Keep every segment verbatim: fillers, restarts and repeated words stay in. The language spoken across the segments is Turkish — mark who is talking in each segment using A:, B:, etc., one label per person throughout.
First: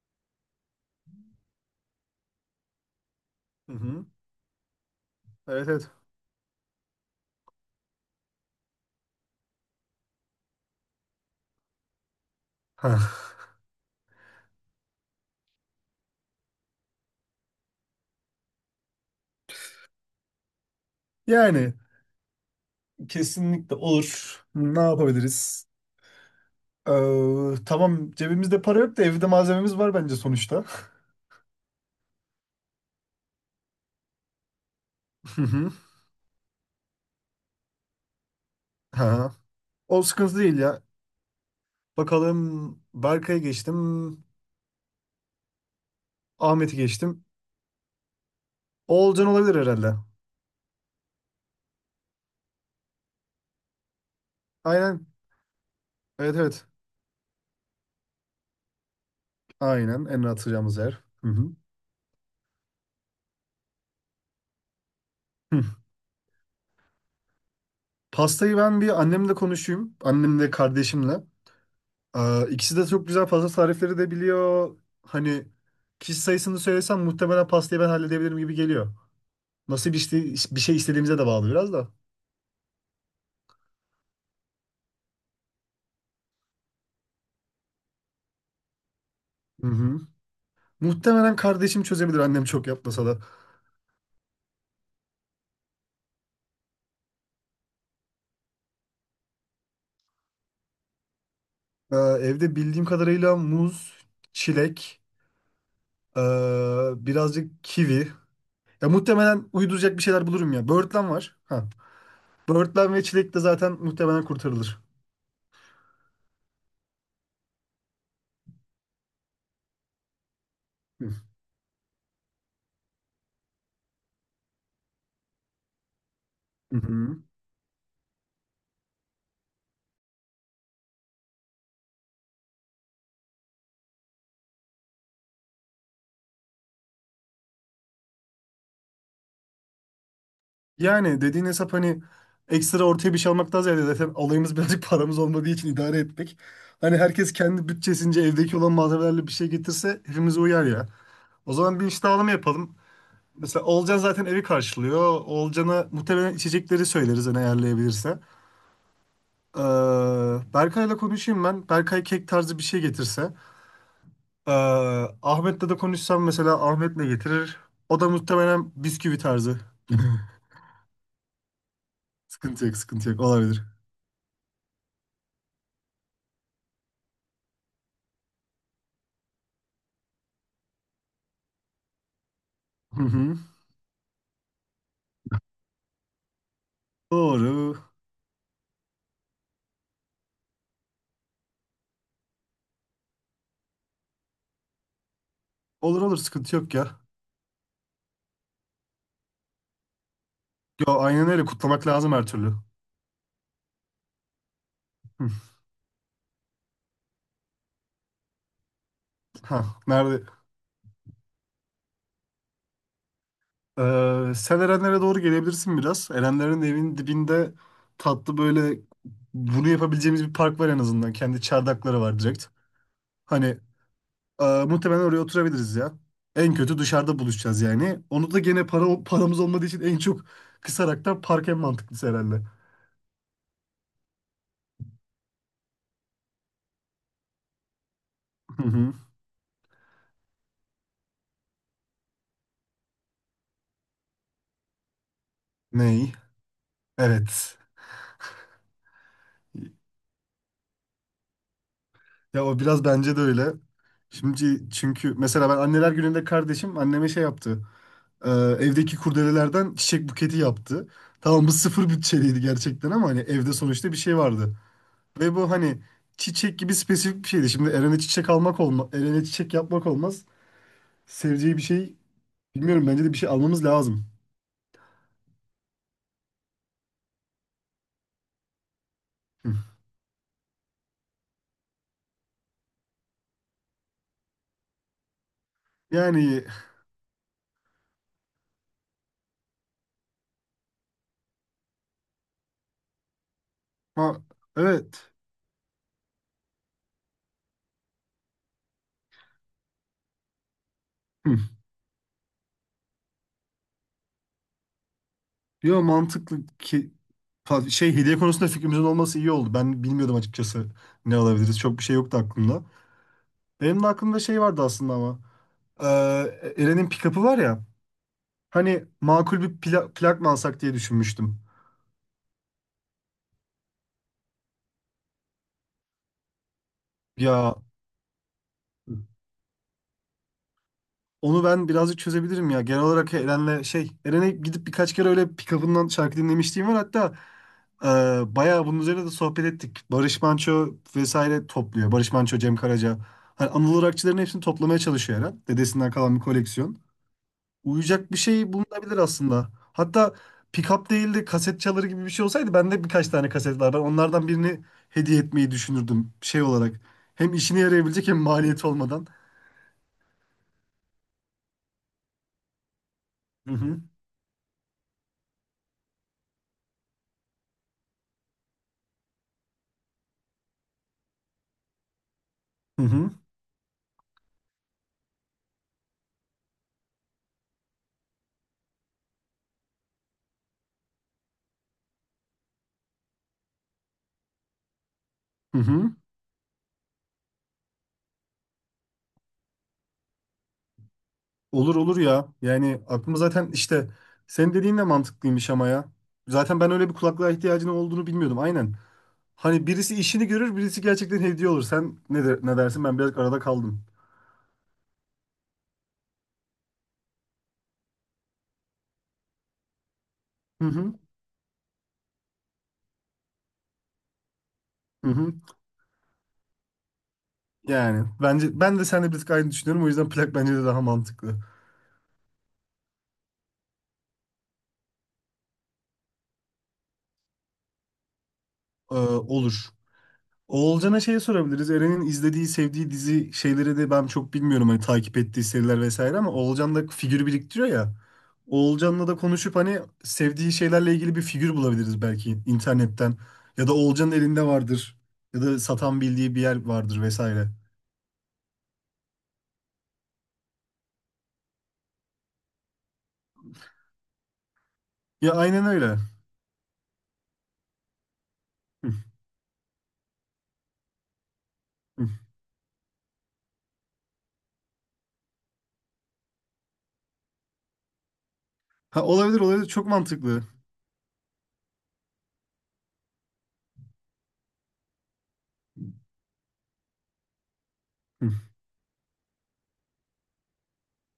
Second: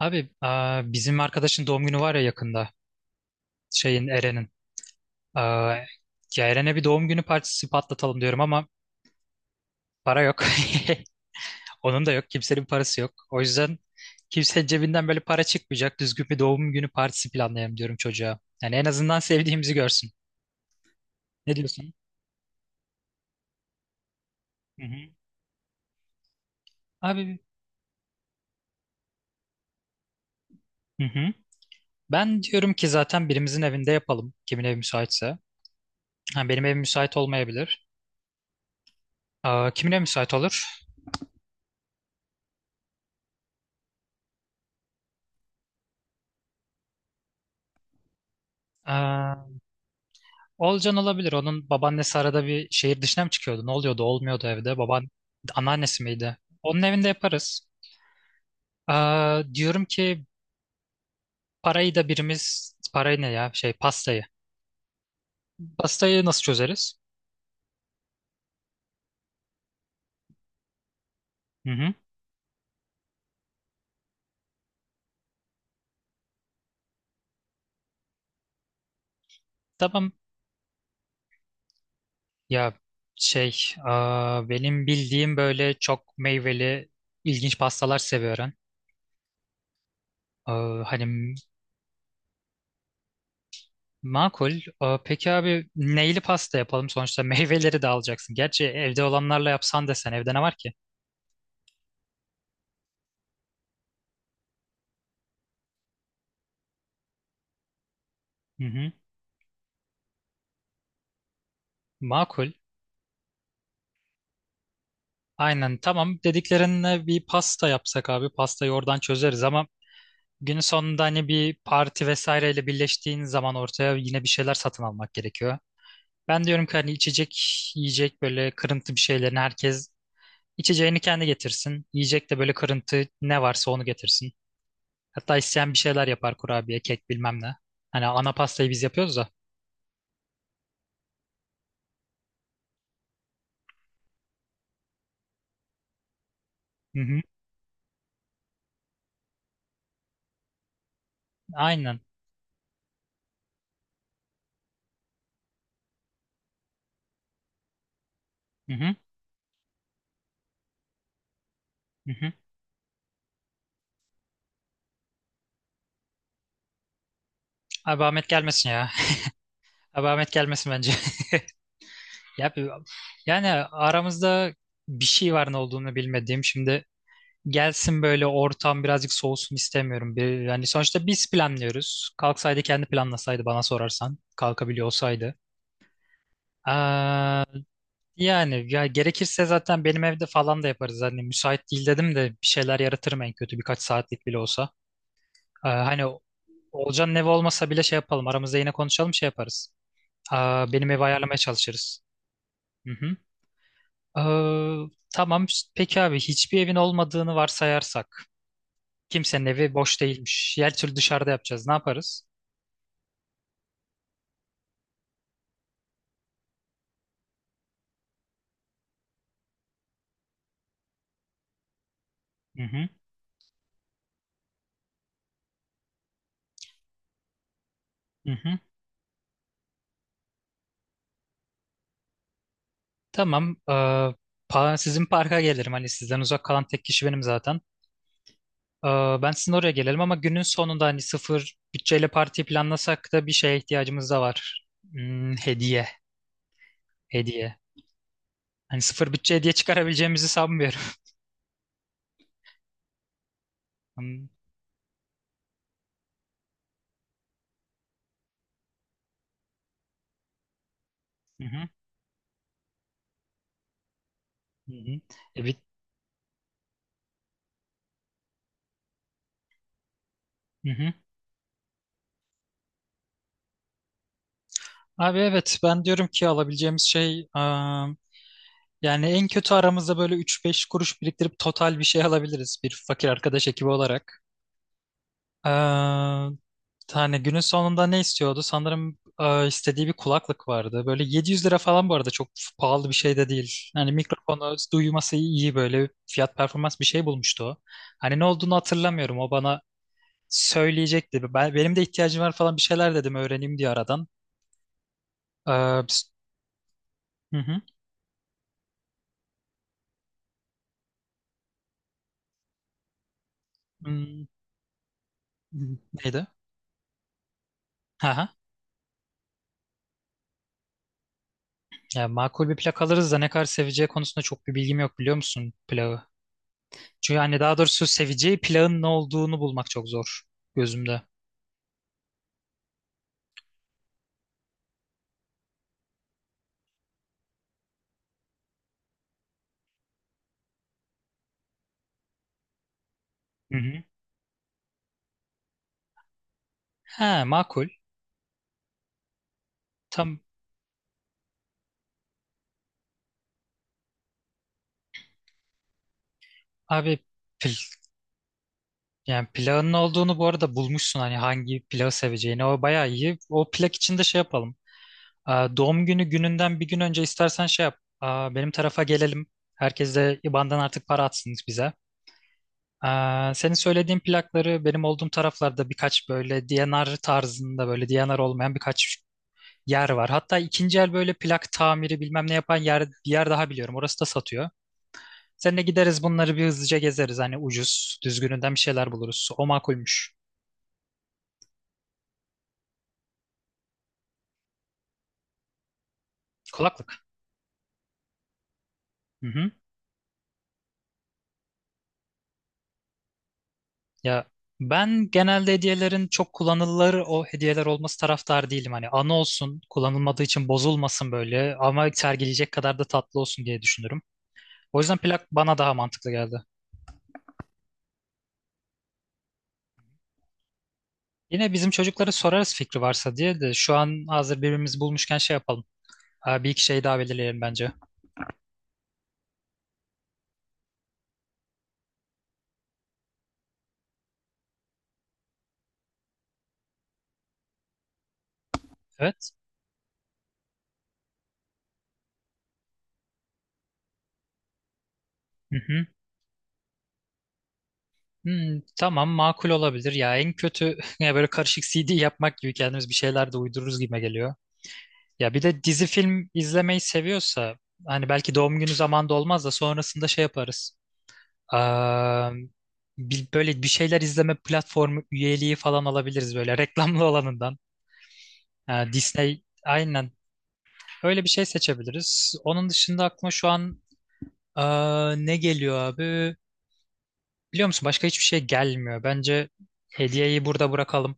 A: Abi aa, bizim arkadaşın doğum günü var ya yakında.
B: Hı hı.
A: Şeyin Eren'in.
B: Evet
A: Aa,
B: evet.
A: ya Eren'e bir doğum günü partisi patlatalım diyorum ama para yok. Onun da yok. Kimsenin parası yok.
B: Ha.
A: O yüzden kimsenin cebinden böyle para çıkmayacak. Düzgün bir doğum günü partisi planlayalım diyorum çocuğa. Yani en azından sevdiğimizi görsün. Ne
B: Yani
A: diyorsun?
B: kesinlikle olur. Ne
A: Hı hı.
B: yapabiliriz?
A: Abi
B: Ee, tamam, cebimizde para yok da evde malzememiz var bence sonuçta.
A: hı hı. Ben diyorum ki zaten birimizin evinde yapalım. Kimin evi müsaitse.
B: Hı hı.
A: Ha, benim evim müsait olmayabilir.
B: Ha.
A: Aa, kimin evi
B: O
A: müsait
B: sıkıntı değil
A: olur?
B: ya. Bakalım, Berkay'ı geçtim. Ahmet'i geçtim. Oğulcan olabilir herhalde.
A: Olcan olabilir. Onun babaannesi arada bir şehir dışına mı çıkıyordu? Ne oluyordu? Olmuyordu evde.
B: Aynen.
A: Baban anneannesi
B: Evet
A: miydi?
B: evet.
A: Onun evinde yaparız. Aa, diyorum
B: Aynen. En
A: ki
B: rahat atacağımız yer. Hı hı.
A: parayı da birimiz parayı ne ya? Şey pastayı.
B: Hı.
A: Pastayı nasıl çözeriz?
B: Pastayı ben bir annemle konuşayım. Annemle kardeşimle.
A: Hı hı.
B: Ee, İkisi de çok güzel pasta tarifleri de biliyor. Hani kişi sayısını söylesem muhtemelen pastayı ben halledebilirim gibi geliyor. Nasıl bir,
A: Tamam.
B: işte, bir şey istediğimize de bağlı biraz da.
A: Ya şey aa, benim bildiğim böyle çok meyveli ilginç pastalar seviyorum.
B: Hı hı.
A: Aa, hani
B: Muhtemelen kardeşim çözebilir, annem çok yapmasa da.
A: makul. Aa, peki abi neyli pasta yapalım? Sonuçta meyveleri de alacaksın. Gerçi evde olanlarla yapsan desen evde ne var ki?
B: Ee, Evde bildiğim kadarıyla muz, çilek, ee, birazcık kivi.
A: Hı
B: Ya
A: hı.
B: muhtemelen uyduracak bir şeyler bulurum ya. Böğürtlen var. Ha.
A: Makul.
B: Böğürtlen ve çilek de zaten muhtemelen kurtarılır.
A: Aynen tamam. Dediklerine bir pasta yapsak abi. Pastayı oradan çözeriz ama günün sonunda
B: Hı
A: hani bir parti vesaireyle birleştiğin zaman ortaya yine bir şeyler satın almak gerekiyor. Ben diyorum ki hani
B: hı.
A: içecek, yiyecek böyle kırıntı bir şeylerini herkes içeceğini kendi getirsin. Yiyecek de böyle kırıntı ne varsa onu getirsin. Hatta isteyen bir şeyler yapar kurabiye, kek bilmem ne. Hani ana pastayı biz yapıyoruz da.
B: Yani dediğin hesap, hani ekstra ortaya bir şey almaktan ziyade zaten alayımız birazcık paramız olmadığı için idare etmek. Hani
A: Hı hı.
B: herkes kendi bütçesince evdeki olan malzemelerle bir şey getirse hepimize uyar ya. O zaman bir
A: Aynen.
B: iş dağılımı yapalım. Mesela Olcan zaten evi karşılıyor. Olcan'a muhtemelen içecekleri söyleriz hani ayarlayabilirse.
A: Hı hı.
B: Ee, Berkay'la konuşayım ben. Berkay
A: Hı
B: kek
A: hı.
B: tarzı bir şey getirse. Ee, Ahmet'le de konuşsam, mesela Ahmet ne getirir? O
A: Abi
B: da
A: Ahmet gelmesin
B: muhtemelen
A: ya.
B: bisküvi tarzı.
A: Abi Ahmet gelmesin bence. Ya,
B: Sıkıntı
A: bir-
B: yok, sıkıntı yok.
A: yani
B: Olabilir.
A: aramızda bir şey var ne olduğunu bilmediğim. Şimdi gelsin böyle ortam birazcık soğusun istemiyorum. Bir, yani sonuçta biz planlıyoruz. Kalksaydı kendi
B: Hı hı.
A: planlasaydı bana sorarsan. Kalkabiliyor olsaydı. Aa,
B: Doğru.
A: yani ya gerekirse zaten benim evde falan da yaparız. Hani müsait değil dedim de bir şeyler yaratırım en kötü birkaç saatlik bile olsa. Aa, hani
B: Olur olur, sıkıntı yok ya.
A: Olcan'ın evi olmasa bile şey yapalım. Aramızda yine konuşalım şey yaparız. Aa, benim
B: Yo,
A: evi
B: aynen
A: ayarlamaya
B: öyle, kutlamak
A: çalışırız.
B: lazım her türlü.
A: Hı hı. Ee,
B: Hı.
A: tamam. işte peki abi hiçbir evin olmadığını varsayarsak. Kimsenin evi
B: Ha,
A: boş
B: nerede?
A: değilmiş. Her türlü dışarıda yapacağız. Ne yaparız?
B: Ee, sen Erenlere doğru gelebilirsin biraz. Erenlerin evinin dibinde tatlı böyle bunu yapabileceğimiz bir park var en azından. Kendi çardakları var direkt.
A: Hı hı.
B: Hani e, muhtemelen oraya oturabiliriz ya. En kötü dışarıda buluşacağız yani.
A: Hı
B: Onu da
A: hı.
B: gene para paramız olmadığı için en çok kısaraktan park en mantıklısı herhalde.
A: Tamam. Ee, pa- sizin parka gelirim. Hani sizden uzak kalan tek kişi benim zaten.
B: Hı
A: Ee,
B: hı.
A: ben sizin oraya gelelim ama günün sonunda hani sıfır bütçeyle parti planlasak da bir şeye ihtiyacımız da var. Hmm, hediye.
B: Ney?
A: Hediye.
B: Evet.
A: Hani sıfır bütçe hediye çıkarabileceğimizi sanmıyorum.
B: Ya o biraz bence de öyle.
A: Hmm,
B: Şimdi çünkü mesela ben anneler gününde kardeşim anneme şey yaptı. Ee, evdeki kurdelelerden çiçek buketi yaptı.
A: Hı
B: Tamam, bu
A: hı.
B: sıfır bütçeliydi gerçekten ama hani evde sonuçta bir şey vardı.
A: Hı hı.
B: Ve
A: E,
B: bu
A: bir-
B: hani çiçek gibi spesifik bir şeydi. Şimdi Eren'e çiçek almak olmaz. Eren'e çiçek yapmak olmaz.
A: hı hı.
B: Seveceği bir şey bilmiyorum, bence de bir şey almamız lazım.
A: Abi evet ben diyorum ki alabileceğimiz şey ıı, yani en
B: Hı.
A: kötü aramızda böyle üç beş kuruş biriktirip total bir şey alabiliriz bir fakir arkadaş ekibi olarak. Ee,
B: Yani
A: hani günün sonunda ne istiyordu? Sanırım e, istediği bir kulaklık vardı. Böyle yedi yüz lira falan bu arada çok pahalı bir şey de değil. Hani
B: ma
A: mikrofonu
B: evet.
A: duyması iyi böyle fiyat performans bir şey bulmuştu o. Hani ne olduğunu hatırlamıyorum. O bana söyleyecekti.
B: Hı.
A: Ben, benim de ihtiyacım var falan bir şeyler dedim öğreneyim diye aradan. Ee,
B: Yo,
A: biz-
B: mantıklı ki
A: hı hı.
B: Pa- Şey hediye konusunda fikrimizin olması iyi oldu. Ben bilmiyordum açıkçası ne alabiliriz. Çok bir şey yoktu aklımda. Benim de aklımda
A: Hmm,
B: şey vardı aslında ama.
A: neydi?
B: Ee, Eren'in pick-up'ı var ya. Hani makul bir pla- plak mı alsak diye düşünmüştüm.
A: Ya makul bir plak alırız da ne kadar seveceği konusunda çok bir bilgim yok biliyor musun plağı? Çünkü hani
B: Ya
A: daha doğrusu seveceği plağın ne olduğunu bulmak çok zor gözümde.
B: onu ben birazcık çözebilirim ya. Genel olarak Eren'le şey, Eren'e gidip birkaç kere öyle pick-up'ından şarkı dinlemişliğim var. Hatta e, bayağı bunun üzerine de sohbet ettik. Barış Manço vesaire topluyor. Barış Manço, Cem Karaca. Hani
A: Hı hı.
B: Anadolu rockçıların hepsini toplamaya çalışıyor Eren. Dedesinden kalan bir koleksiyon.
A: He makul.
B: Uyuyacak bir şey bulunabilir aslında. Hatta
A: Tam
B: pick-up değil de kaset çaları gibi bir şey olsaydı bende birkaç tane kaset var. Ben onlardan birini hediye etmeyi düşünürdüm şey olarak.
A: abi
B: Hem
A: pil,
B: işine yarayabilecek, hem maliyeti olmadan.
A: yani plağın ne olduğunu bu arada bulmuşsun hani hangi plağı seveceğini. O bayağı iyi. O
B: Hı
A: plak
B: hı.
A: için de şey yapalım. Aa, doğum günü gününden bir gün önce istersen şey yap. Aa, benim tarafa gelelim. Herkes de I B A N'dan artık para atsın bize.
B: Hı hı.
A: Aa, senin söylediğin plakları benim olduğum taraflarda birkaç böyle D ve R tarzında böyle D ve R olmayan birkaç yer var. Hatta ikinci el böyle plak tamiri bilmem ne yapan yer, bir yer daha biliyorum. Orası da satıyor.
B: Hı
A: Seninle
B: hı.
A: gideriz bunları bir hızlıca gezeriz. Hani ucuz, düzgününden bir şeyler buluruz. O makulmüş.
B: Olur olur ya. Yani aklıma zaten işte senin dediğin de mantıklıymış ama ya. Zaten ben öyle bir
A: Kulaklık.
B: kulaklığa ihtiyacının olduğunu bilmiyordum. Aynen.
A: Hı hı.
B: Hani birisi işini görür, birisi gerçekten hediye olur. Sen ne, de, ne dersin? Ben biraz arada kaldım.
A: Ya ben genelde hediyelerin çok kullanılır o hediyeler olması taraftar değilim. Hani anı olsun, kullanılmadığı için
B: Hı hı.
A: bozulmasın böyle ama sergileyecek kadar da tatlı olsun diye düşünürüm. O yüzden
B: Hı
A: plak
B: hı.
A: bana daha mantıklı geldi.
B: Yani bence ben de seninle bir tık aynı düşünüyorum. O yüzden plak bence de daha mantıklı.
A: Yine bizim çocuklara sorarız fikri varsa diye de şu an hazır birbirimizi bulmuşken şey yapalım. Aa, bir iki şey daha belirleyelim bence.
B: Ee, olur. Oğulcan'a şey sorabiliriz. Eren'in izlediği, sevdiği dizi şeyleri de ben çok bilmiyorum. Hani takip ettiği seriler vesaire ama Oğulcan da figür biriktiriyor ya. Oğulcan'la da
A: Evet.
B: konuşup hani sevdiği şeylerle ilgili bir figür bulabiliriz belki internetten. Ya da Oğulcan'ın elinde vardır. Ya
A: Hı
B: da
A: hı.
B: satan bildiği bir yer vardır vesaire.
A: Hmm, tamam makul olabilir. Ya en kötü ya böyle karışık C D yapmak gibi kendimiz bir şeyler de uydururuz gibime geliyor.
B: Ya
A: Ya bir de
B: aynen
A: dizi
B: öyle.
A: film izlemeyi seviyorsa hani belki doğum günü
B: Hı,
A: zamanında olmaz da sonrasında şey yaparız.
B: hı.
A: Aa, bir, böyle bir şeyler izleme platformu üyeliği falan alabiliriz böyle reklamlı olanından. Ha,
B: Ha, olabilir
A: Disney
B: olabilir. Çok
A: aynen
B: mantıklı.
A: Öyle bir şey seçebiliriz. Onun dışında aklıma şu an aa, ne geliyor abi? Biliyor musun başka hiçbir
B: Hı,
A: şey gelmiyor. Bence hediyeyi burada bırakalım.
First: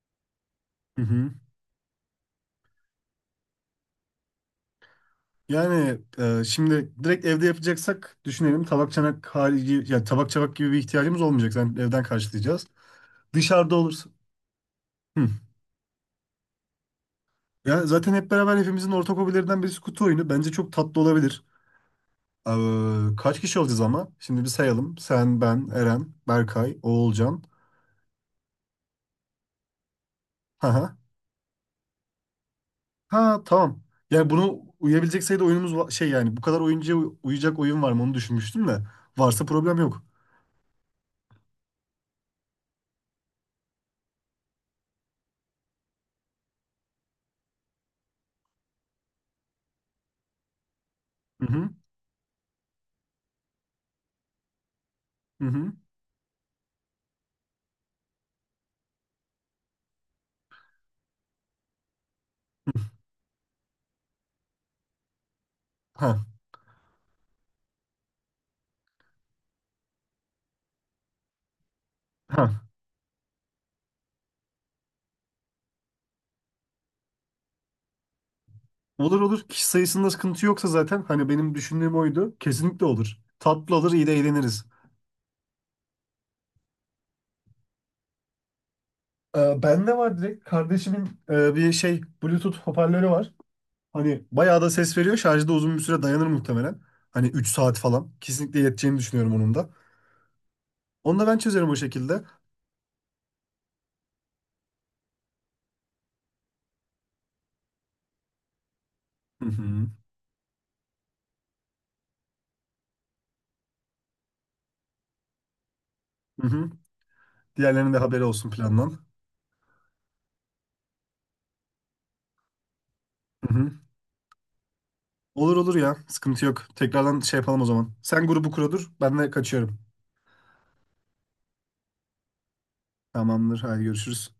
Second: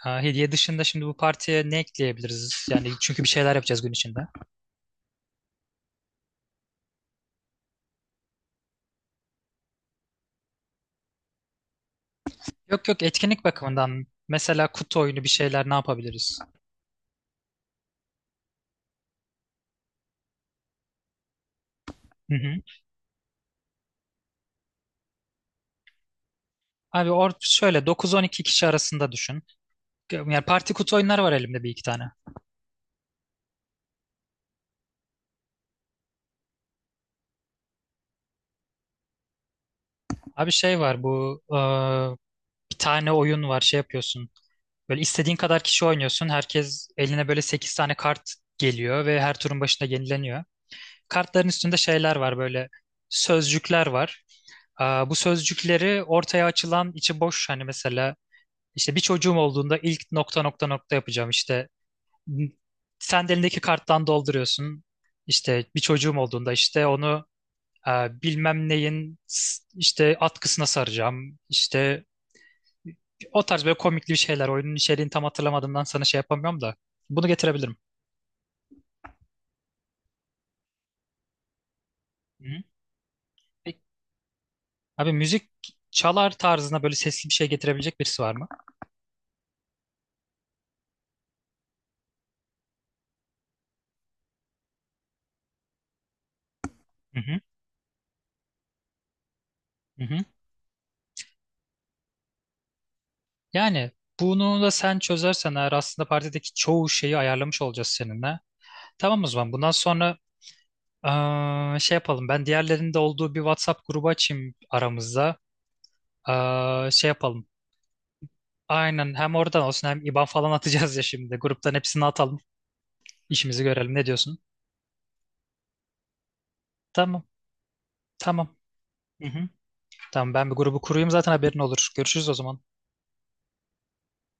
A: Ha, hediye dışında
B: hı
A: şimdi bu
B: hı.
A: partiye ne ekleyebiliriz? Yani çünkü bir şeyler yapacağız gün içinde.
B: Yani e, şimdi direkt evde yapacaksak düşünelim, tabak çanak harici yani tabak çabak gibi bir ihtiyacımız olmayacak. Zaten evden karşılayacağız.
A: Yok yok etkinlik
B: Dışarıda
A: bakımından
B: olursa.
A: mesela kutu oyunu bir
B: Hı.
A: şeyler ne yapabiliriz?
B: Ya zaten hep beraber hepimizin ortak hobilerinden birisi kutu oyunu. Bence çok tatlı olabilir.
A: Hı hı.
B: Ee, kaç kişi olacağız ama? Şimdi bir sayalım. Sen, ben, Eren, Berkay,
A: Abi or
B: Oğulcan.
A: şöyle dokuz on iki kişi arasında düşün. Yani
B: Ha
A: parti kutu
B: ha.
A: oyunları var elimde bir iki tane.
B: Ha, tamam. Yani bunu uyabilecek sayıda oyunumuz va- şey yani bu kadar oyuncuya uy- uyacak oyun var mı onu düşünmüştüm de, varsa problem yok.
A: Abi şey var bu aa, bir tane oyun var şey yapıyorsun. Böyle istediğin kadar kişi oynuyorsun. Herkes eline böyle sekiz tane kart geliyor ve her turun başında yenileniyor.
B: Hı
A: Kartların
B: hı.
A: üstünde şeyler var böyle sözcükler var. Aa, bu
B: Hı hı.
A: sözcükleri ortaya açılan içi boş hani mesela işte bir çocuğum olduğunda ilk nokta nokta nokta yapacağım işte sen de elindeki karttan dolduruyorsun. İşte bir çocuğum olduğunda işte onu e, bilmem neyin s- işte atkısına saracağım. İşte
B: Ha.
A: o tarz böyle komikli bir şeyler. Oyunun içeriğini tam hatırlamadığımdan sana şey yapamıyorum da. Bunu getirebilirim.
B: Olur olur. Kişi sayısında sıkıntı yoksa zaten hani benim düşündüğüm oydu.
A: Hı hı.
B: Kesinlikle olur. Tatlı
A: Peki.
B: olur, iyi de eğleniriz.
A: Abi müzik çalar tarzına böyle sesli bir şey getirebilecek birisi var mı?
B: Ee, bende var direkt. Kardeşimin e, bir şey Bluetooth hoparlörü var. Hani bayağı da ses veriyor. Şarjda uzun bir süre dayanır muhtemelen.
A: Hı
B: Hani
A: hı.
B: üç saat falan. Kesinlikle yeteceğini düşünüyorum onun da.
A: Hı hı.
B: Onu da ben çözerim o şekilde.
A: Yani bunu da sen çözersen eğer aslında partideki çoğu şeyi ayarlamış olacağız seninle. Tamam o
B: Hı
A: zaman bundan
B: hı.
A: sonra eee, şey yapalım. Ben diğerlerinin de olduğu bir WhatsApp grubu açayım aramızda.
B: Hı hı.
A: Eee, şey yapalım.
B: Diğerlerinin de haberi olsun plandan.
A: Aynen hem oradan olsun hem I B A N falan atacağız ya şimdi. Gruptan hepsini atalım.
B: Hı
A: İşimizi
B: hı.
A: görelim. Ne diyorsun?
B: Olur olur ya. Sıkıntı yok. Tekrardan
A: Tamam.
B: şey yapalım o zaman. Sen grubu
A: Tamam.
B: kuradır. Ben
A: Hı
B: de
A: hı.
B: kaçıyorum.
A: Tamam ben bir grubu kurayım zaten haberin olur. Görüşürüz o zaman.
B: Tamamdır. Hadi görüşürüz.